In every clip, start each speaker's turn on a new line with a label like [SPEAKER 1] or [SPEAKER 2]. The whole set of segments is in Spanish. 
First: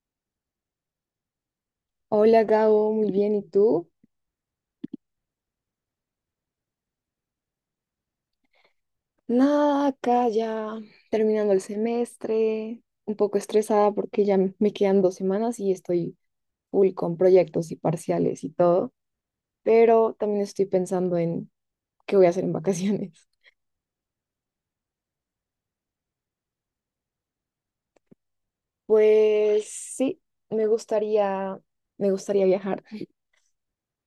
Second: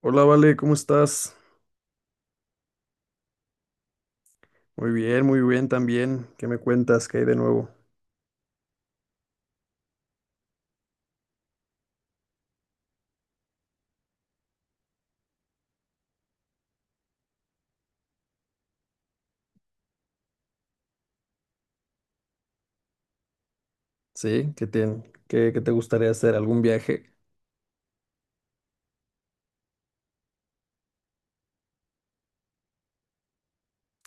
[SPEAKER 1] Hola, Vale, ¿cómo estás?
[SPEAKER 2] Hola Gabo, muy bien, ¿y tú?
[SPEAKER 1] Muy bien también. ¿Qué me cuentas? ¿Qué hay de nuevo?
[SPEAKER 2] Nada, acá ya terminando el semestre, un poco estresada porque ya me quedan dos semanas y estoy full con proyectos y parciales y todo, pero también estoy pensando en qué voy a hacer en vacaciones.
[SPEAKER 1] Sí, ¿qué te, qué, qué te gustaría hacer? ¿Algún viaje?
[SPEAKER 2] Pues sí, me gustaría, me gustaría viajar.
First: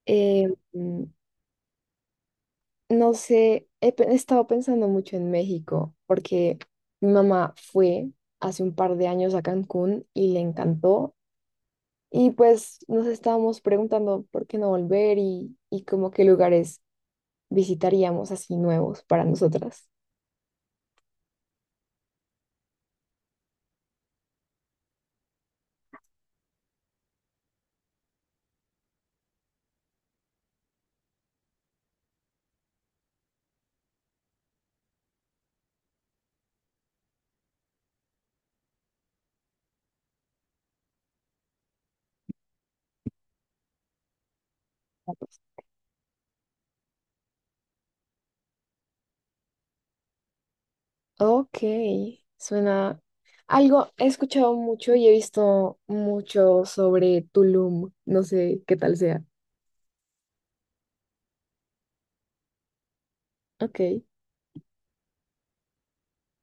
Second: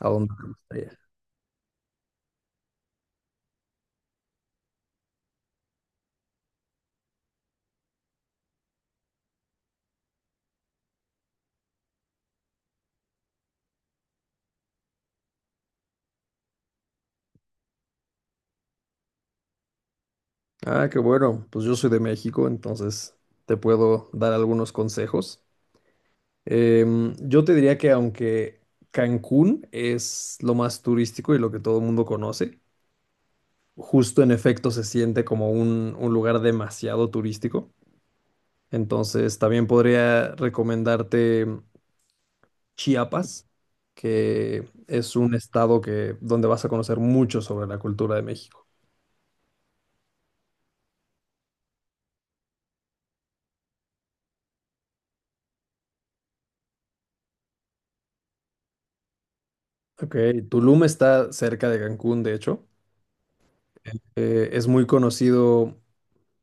[SPEAKER 1] ¿A dónde te
[SPEAKER 2] Eh,
[SPEAKER 1] gustaría?
[SPEAKER 2] mm, no sé, he estado pensando mucho en México porque mi mamá fue hace un par de años a Cancún y le encantó. Y pues nos estábamos preguntando por qué no volver y como qué lugares visitaríamos así nuevos para nosotras.
[SPEAKER 1] Ah, qué bueno. Pues yo soy de México, entonces te puedo dar algunos consejos. Yo te diría que, aunque Cancún es lo más turístico y lo que todo el mundo conoce, justo en efecto se siente como un lugar demasiado turístico. Entonces también podría recomendarte Chiapas, que es un estado donde vas a conocer mucho sobre la cultura de México.
[SPEAKER 2] Ok, suena algo, he escuchado mucho y he visto mucho sobre Tulum, no sé qué tal sea.
[SPEAKER 1] Ok, Tulum está cerca de Cancún, de hecho.
[SPEAKER 2] Ok.
[SPEAKER 1] Es muy conocido,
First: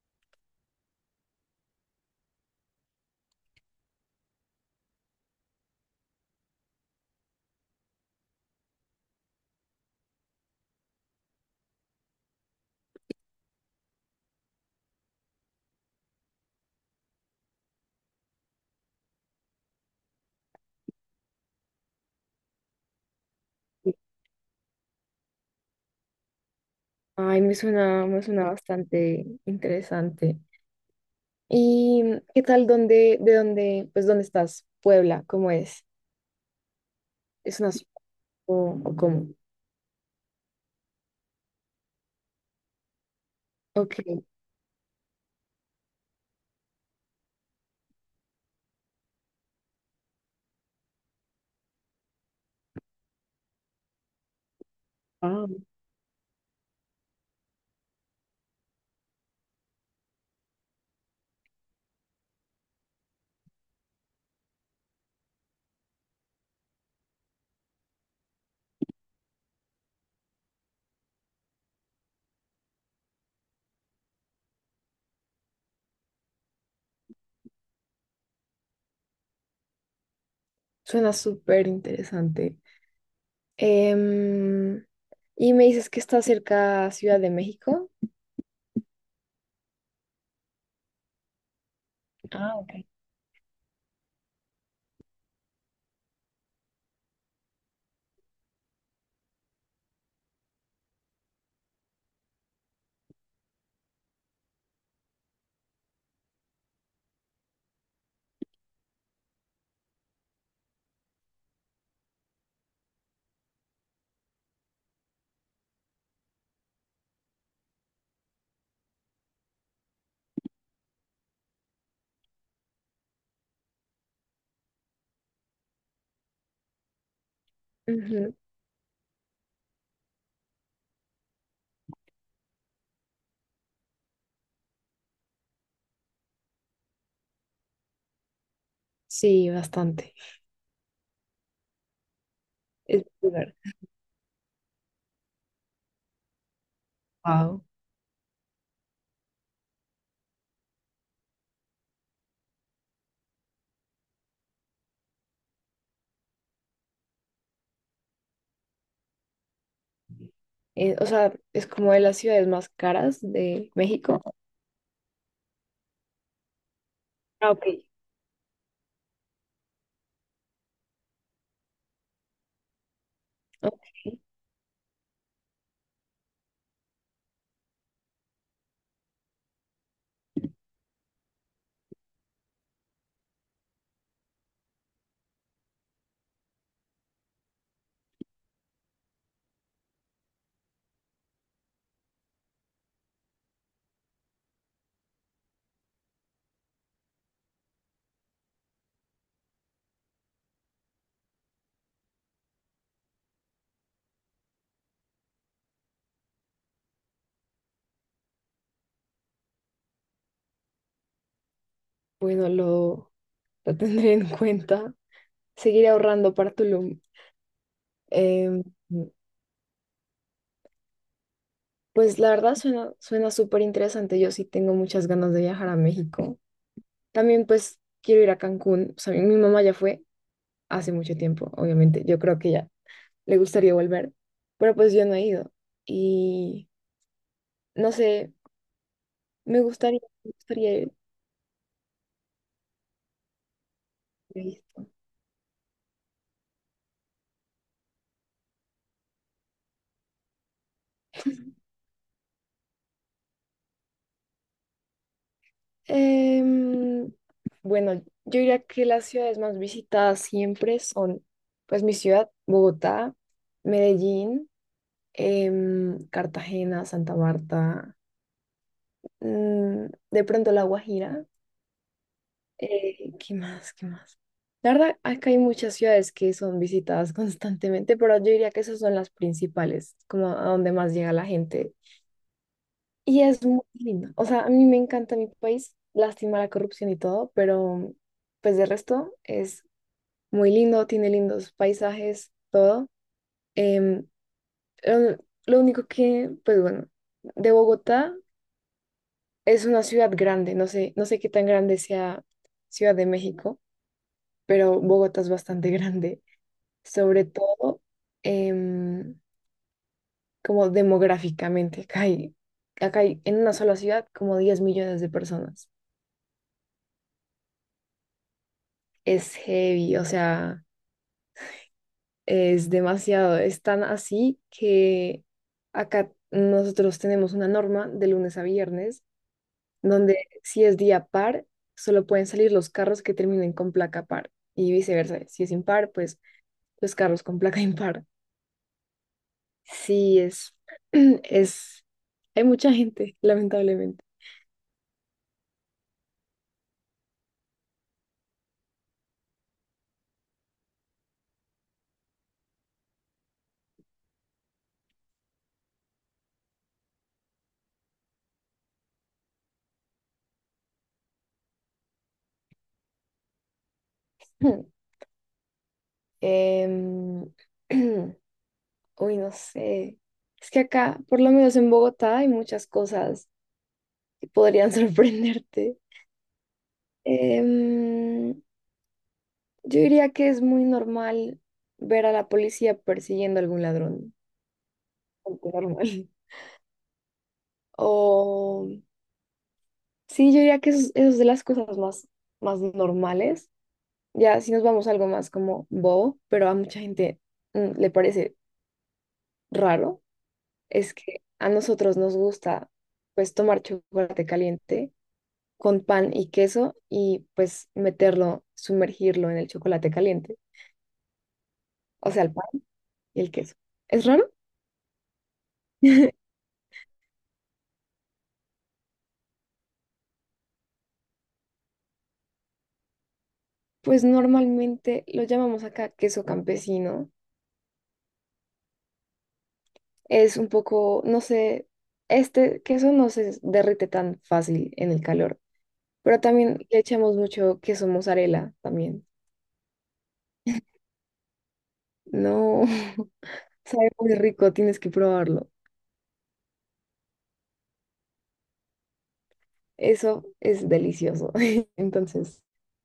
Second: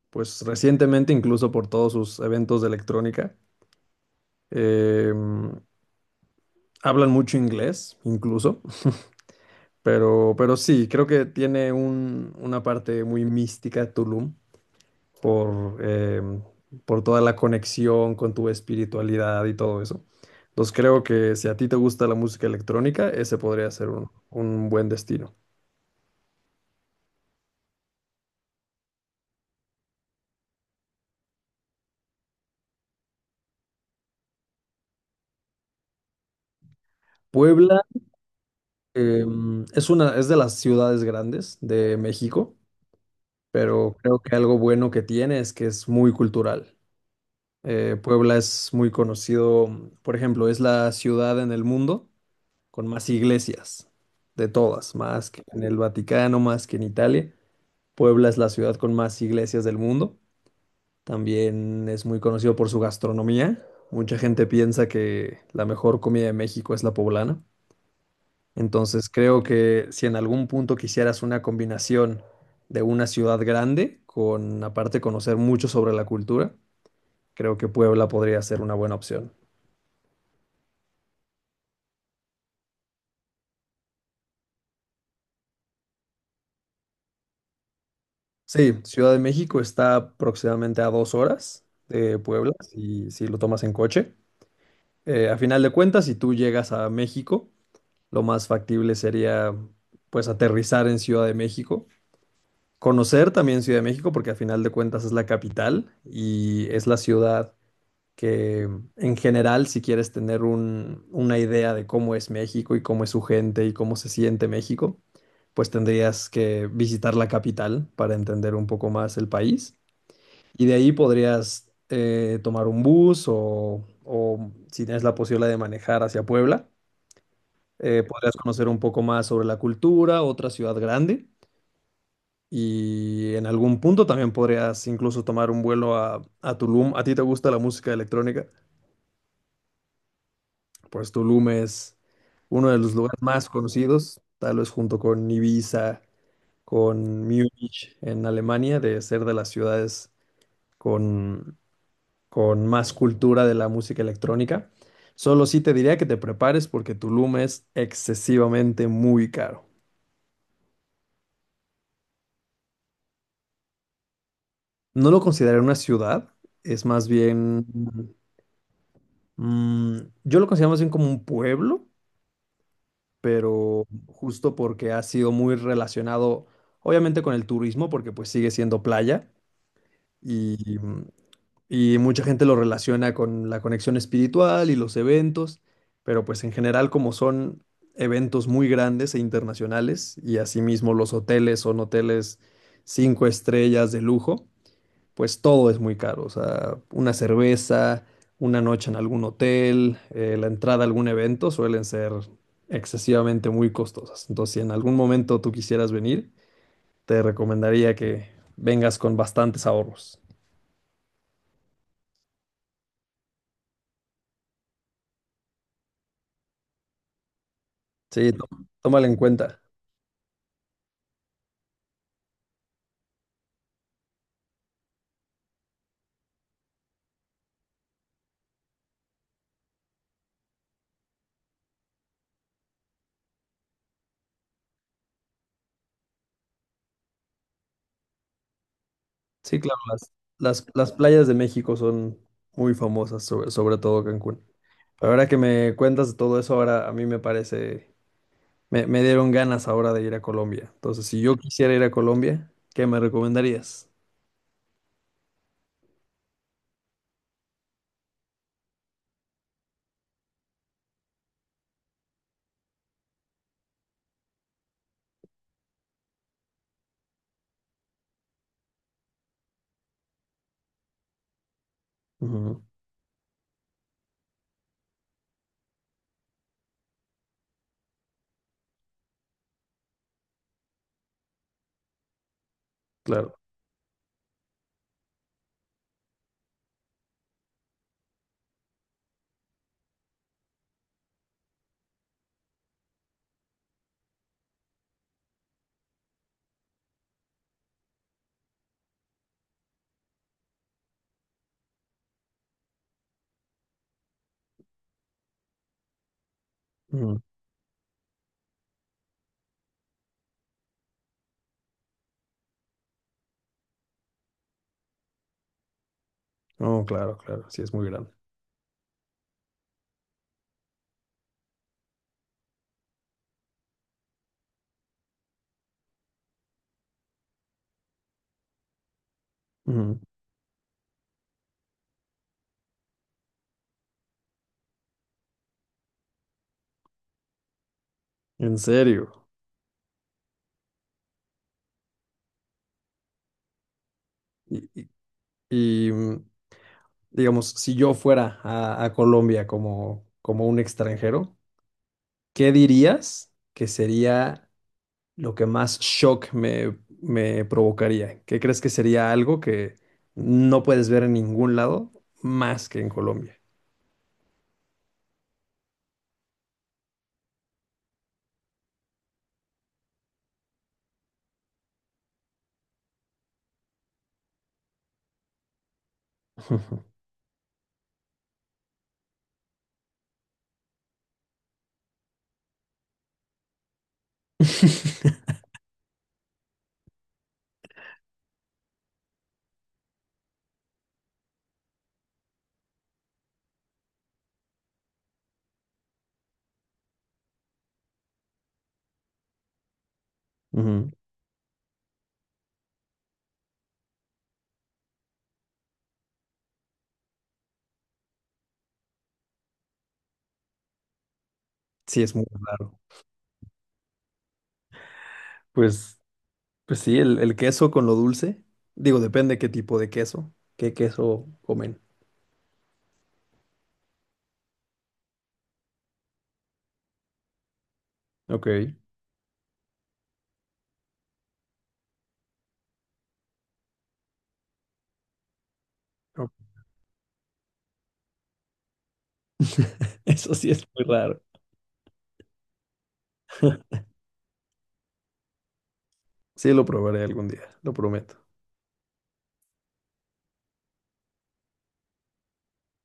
[SPEAKER 1] pues recientemente incluso por todos sus eventos de electrónica. Eh, Hablan mucho inglés, incluso. Pero sí, creo que tiene una parte muy mística Tulum, por por toda la conexión con tu espiritualidad y todo eso. Entonces creo que si a ti te gusta la música electrónica, ese podría ser un buen destino.
[SPEAKER 2] Ay, me suena bastante interesante. ¿Y qué tal pues dónde estás? Puebla, ¿cómo es? ¿Es una
[SPEAKER 1] Puebla
[SPEAKER 2] ciudad o cómo?
[SPEAKER 1] es una, es de las ciudades grandes de México, pero
[SPEAKER 2] Ok.
[SPEAKER 1] creo que algo bueno que tiene es que es muy cultural. Puebla es muy conocido, por ejemplo, es la ciudad en el mundo con más iglesias de todas, más que
[SPEAKER 2] Wow.
[SPEAKER 1] en el Vaticano, más que en Italia. Puebla es la ciudad con más iglesias del mundo. También es muy conocido por su gastronomía. Mucha gente piensa que la mejor comida de México es la poblana. Entonces creo que si en algún punto quisieras una combinación de una ciudad grande con aparte conocer mucho sobre la cultura, creo que Puebla podría ser una buena opción.
[SPEAKER 2] Suena súper interesante. Em, y me dices que está cerca a Ciudad de México.
[SPEAKER 1] Sí, Ciudad de México está aproximadamente a dos horas de Puebla,
[SPEAKER 2] Ah, ok.
[SPEAKER 1] si lo tomas en coche. A final de cuentas, si tú llegas a México, lo más factible sería pues aterrizar en Ciudad de México, conocer también Ciudad de México porque a final de cuentas es la capital y es la ciudad que en general, si quieres tener una idea de cómo es México y cómo es su gente y cómo se siente México, pues tendrías que visitar la capital para entender un poco más el país y de ahí podrías tomar un bus o si tienes la posibilidad de manejar hacia Puebla
[SPEAKER 2] Ujú.
[SPEAKER 1] podrías conocer un poco más sobre la cultura, otra ciudad grande. Y en algún punto también podrías incluso tomar un vuelo a Tulum. ¿A ti te gusta la música electrónica?
[SPEAKER 2] Sí, bastante.
[SPEAKER 1] Pues Tulum es uno de los
[SPEAKER 2] Es
[SPEAKER 1] lugares más
[SPEAKER 2] popular.
[SPEAKER 1] conocidos, tal vez junto con Ibiza, con
[SPEAKER 2] Wow.
[SPEAKER 1] Múnich en Alemania, de ser de las ciudades con, con más cultura de la música electrónica. Solo sí te diría que te prepares porque Tulum es excesivamente muy caro.
[SPEAKER 2] O sea, es como de las ciudades más caras de México.
[SPEAKER 1] No lo consideraría una ciudad, es más
[SPEAKER 2] Ah, ok.
[SPEAKER 1] bien, mm, yo lo considero más bien como un pueblo, pero
[SPEAKER 2] Ok.
[SPEAKER 1] justo porque ha sido muy relacionado, obviamente, con el turismo, porque pues sigue siendo playa y y mucha gente lo relaciona con la conexión espiritual y los eventos, pero pues en general, como son eventos muy grandes e internacionales y asimismo los hoteles son hoteles cinco estrellas de lujo, pues todo es muy caro. O sea, una cerveza, una noche en algún hotel, la entrada a algún evento suelen ser excesivamente muy costosas. Entonces, si en algún momento tú quisieras venir, te recomendaría que vengas con bastantes ahorros.
[SPEAKER 2] Bueno, lo tendré en cuenta. Seguiré ahorrando para Tulum.
[SPEAKER 1] Sí,
[SPEAKER 2] Em,
[SPEAKER 1] tómalo en cuenta.
[SPEAKER 2] pues la verdad suena súper interesante. Yo sí tengo muchas ganas de viajar a México. También pues quiero ir a Cancún. O sea, mi mamá ya fue hace mucho tiempo, obviamente. Yo creo que ya le gustaría volver, pero pues yo no he ido. Y no sé,
[SPEAKER 1] Sí, claro,
[SPEAKER 2] me gustaría
[SPEAKER 1] las
[SPEAKER 2] ir.
[SPEAKER 1] playas de México son muy famosas, sobre todo
[SPEAKER 2] ¿Qué
[SPEAKER 1] Cancún.
[SPEAKER 2] he visto?
[SPEAKER 1] Pero ahora que me cuentas de todo eso, ahora a mí me parece, me dieron ganas ahora de ir a Colombia. Entonces, si yo quisiera ir a Colombia, ¿qué me recomendarías?
[SPEAKER 2] Em, bueno, yo diría que las ciudades más visitadas siempre son, pues mi ciudad, Bogotá, Medellín, Cartagena, Santa Marta, mm, de pronto La Guajira.
[SPEAKER 1] Ujú,
[SPEAKER 2] ¿Qué más? La verdad, acá hay muchas ciudades que son visitadas constantemente, pero yo diría que esas son las principales, como a donde más llega la gente. Y
[SPEAKER 1] claro.
[SPEAKER 2] es muy lindo. O sea, a mí me encanta mi país, lástima la corrupción y todo, pero pues de resto es muy lindo, tiene lindos paisajes, todo. Em, lo, lo único que, pues bueno, de Bogotá, es una ciudad grande, no sé qué tan grande sea Ciudad de México, pero Bogotá es bastante grande.
[SPEAKER 1] Ujú.
[SPEAKER 2] Sobre todo em, como demográficamente. Acá hay en una sola ciudad como 10 millones de personas.
[SPEAKER 1] Oh, claro, claro. Sí, es muy grande.
[SPEAKER 2] Es heavy, o sea, es demasiado. Es tan así que acá nosotros tenemos una norma de lunes a viernes
[SPEAKER 1] Ujú.
[SPEAKER 2] donde si es día par, solo pueden salir los carros que terminen con placa par y viceversa. Si es impar, pues los carros con placa impar.
[SPEAKER 1] ¿En serio?
[SPEAKER 2] Sí, es, hay mucha gente, lamentablemente.
[SPEAKER 1] Y, y- y digamos, si yo fuera a Colombia como, como un extranjero, ¿qué dirías que sería lo que más shock me provocaría? ¿Qué crees que sería algo que no puedes ver en ningún lado más que en Colombia?
[SPEAKER 2] Em, uy, no sé. Es que acá, por lo menos en Bogotá, hay muchas cosas que podrían sorprenderte. Em, yo diría que es muy normal ver a la policía persiguiendo a algún ladrón. Algo normal. O sí, yo diría que eso es de las cosas más normales. Ya si nos vamos a algo más como bobo, pero a mucha gente le parece raro.
[SPEAKER 1] Ujú.
[SPEAKER 2] Es que a nosotros nos gusta pues tomar chocolate caliente con pan y queso y pues meterlo, sumergirlo en el chocolate caliente,
[SPEAKER 1] Sí,
[SPEAKER 2] o
[SPEAKER 1] es
[SPEAKER 2] sea,
[SPEAKER 1] muy
[SPEAKER 2] el pan
[SPEAKER 1] raro.
[SPEAKER 2] y el queso. ¿Es raro?
[SPEAKER 1] Pues, pues sí, el queso con lo dulce. Digo, depende qué tipo de queso, qué queso comen.
[SPEAKER 2] Pues normalmente lo llamamos acá queso campesino.
[SPEAKER 1] Ok.
[SPEAKER 2] Es un poco, no sé, este queso no se derrite tan fácil en el calor, pero
[SPEAKER 1] Ok.
[SPEAKER 2] también le echamos mucho queso mozzarella también.
[SPEAKER 1] Eso sí es muy raro.
[SPEAKER 2] No, sabe muy rico, tienes que probarlo.
[SPEAKER 1] Sí, lo probaré algún día, lo prometo.
[SPEAKER 2] Eso es delicioso. Entonces,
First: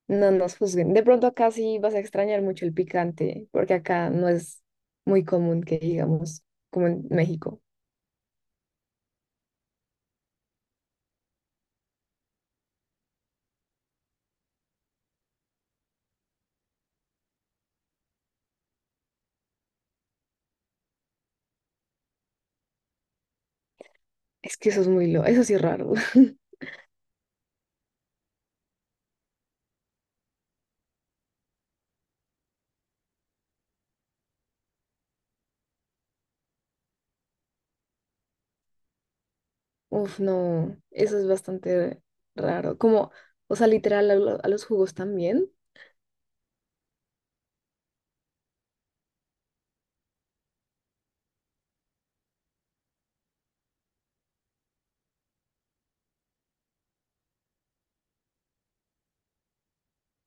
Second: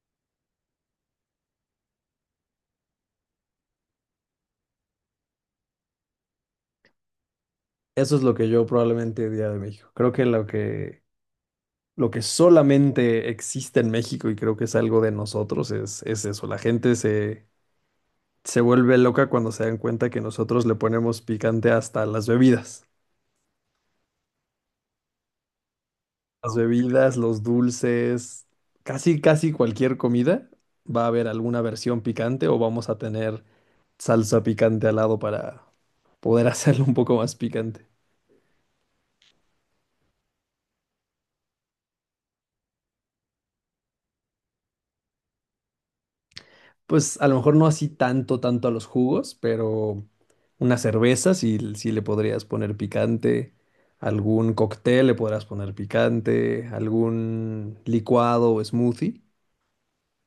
[SPEAKER 2] no nos juzguen. De pronto acá sí vas a extrañar mucho el picante, porque acá no es muy común que digamos, como en México.
[SPEAKER 1] Eso es lo que yo probablemente diría de México. Creo que lo que solamente existe en México y creo que es algo de nosotros es eso. Se vuelve loca cuando se dan cuenta que nosotros le ponemos picante hasta las bebidas.
[SPEAKER 2] Es que eso es muy lo, eso sí es raro.
[SPEAKER 1] Las bebidas, los dulces, casi cualquier comida va a haber alguna versión picante o vamos a tener salsa picante al lado para poder hacerlo un poco más picante.
[SPEAKER 2] Uf, no, eso es bastante raro. Como, o sea, literal, a los jugos también.
[SPEAKER 1] Pues a lo mejor no así tanto a los jugos, pero una cerveza sí, sí le podrías poner picante, algún cóctel le podrás poner picante, algún licuado o smoothie.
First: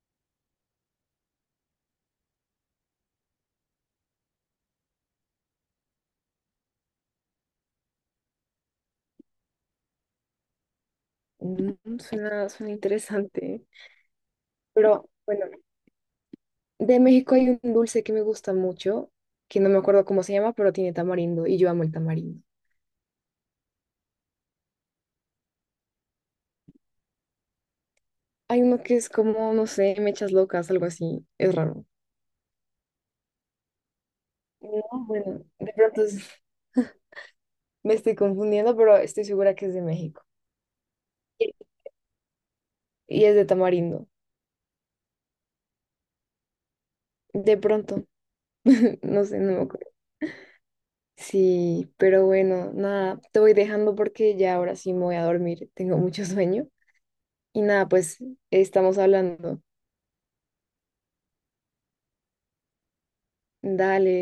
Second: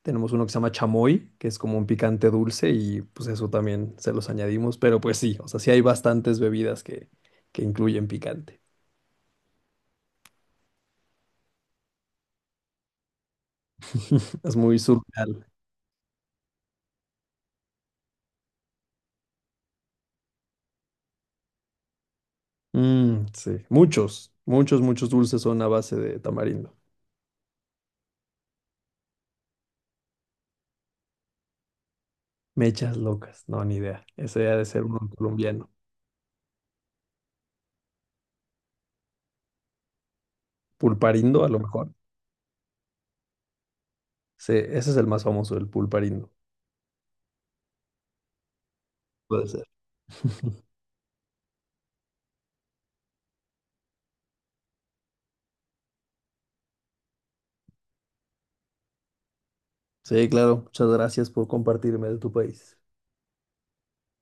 [SPEAKER 1] Tenemos uno que se llama chamoy, que es como un picante dulce y pues eso también se los añadimos, pero pues sí, o sea, sí hay bastantes bebidas que incluyen picante.
[SPEAKER 2] Mm, suena interesante.
[SPEAKER 1] Es muy
[SPEAKER 2] Pero
[SPEAKER 1] surreal.
[SPEAKER 2] bueno, de México hay un dulce que me gusta mucho, que no me acuerdo cómo se llama, pero tiene tamarindo y yo amo el tamarindo.
[SPEAKER 1] Sí, muchos dulces son a base de tamarindo.
[SPEAKER 2] Hay uno que es como, no sé, mechas locas, algo así. Es raro.
[SPEAKER 1] Mechas locas, no, ni idea. Ese ha de ser
[SPEAKER 2] No,
[SPEAKER 1] uno
[SPEAKER 2] bueno,
[SPEAKER 1] colombiano.
[SPEAKER 2] me estoy confundiendo, pero estoy segura que es de México.
[SPEAKER 1] Pulparindo, a
[SPEAKER 2] Y
[SPEAKER 1] lo mejor.
[SPEAKER 2] y es de tamarindo.
[SPEAKER 1] Sí, ese es el más famoso, el pulparindo.
[SPEAKER 2] De pronto. No sé,
[SPEAKER 1] Puede
[SPEAKER 2] no me
[SPEAKER 1] ser.
[SPEAKER 2] acuerdo. Sí, pero bueno, nada, te voy dejando porque ya ahora sí me voy a dormir. Tengo mucho sueño. Y nada, pues estamos hablando.
[SPEAKER 1] Sí, claro. Muchas gracias por compartirme de tu país.
[SPEAKER 2] Dale.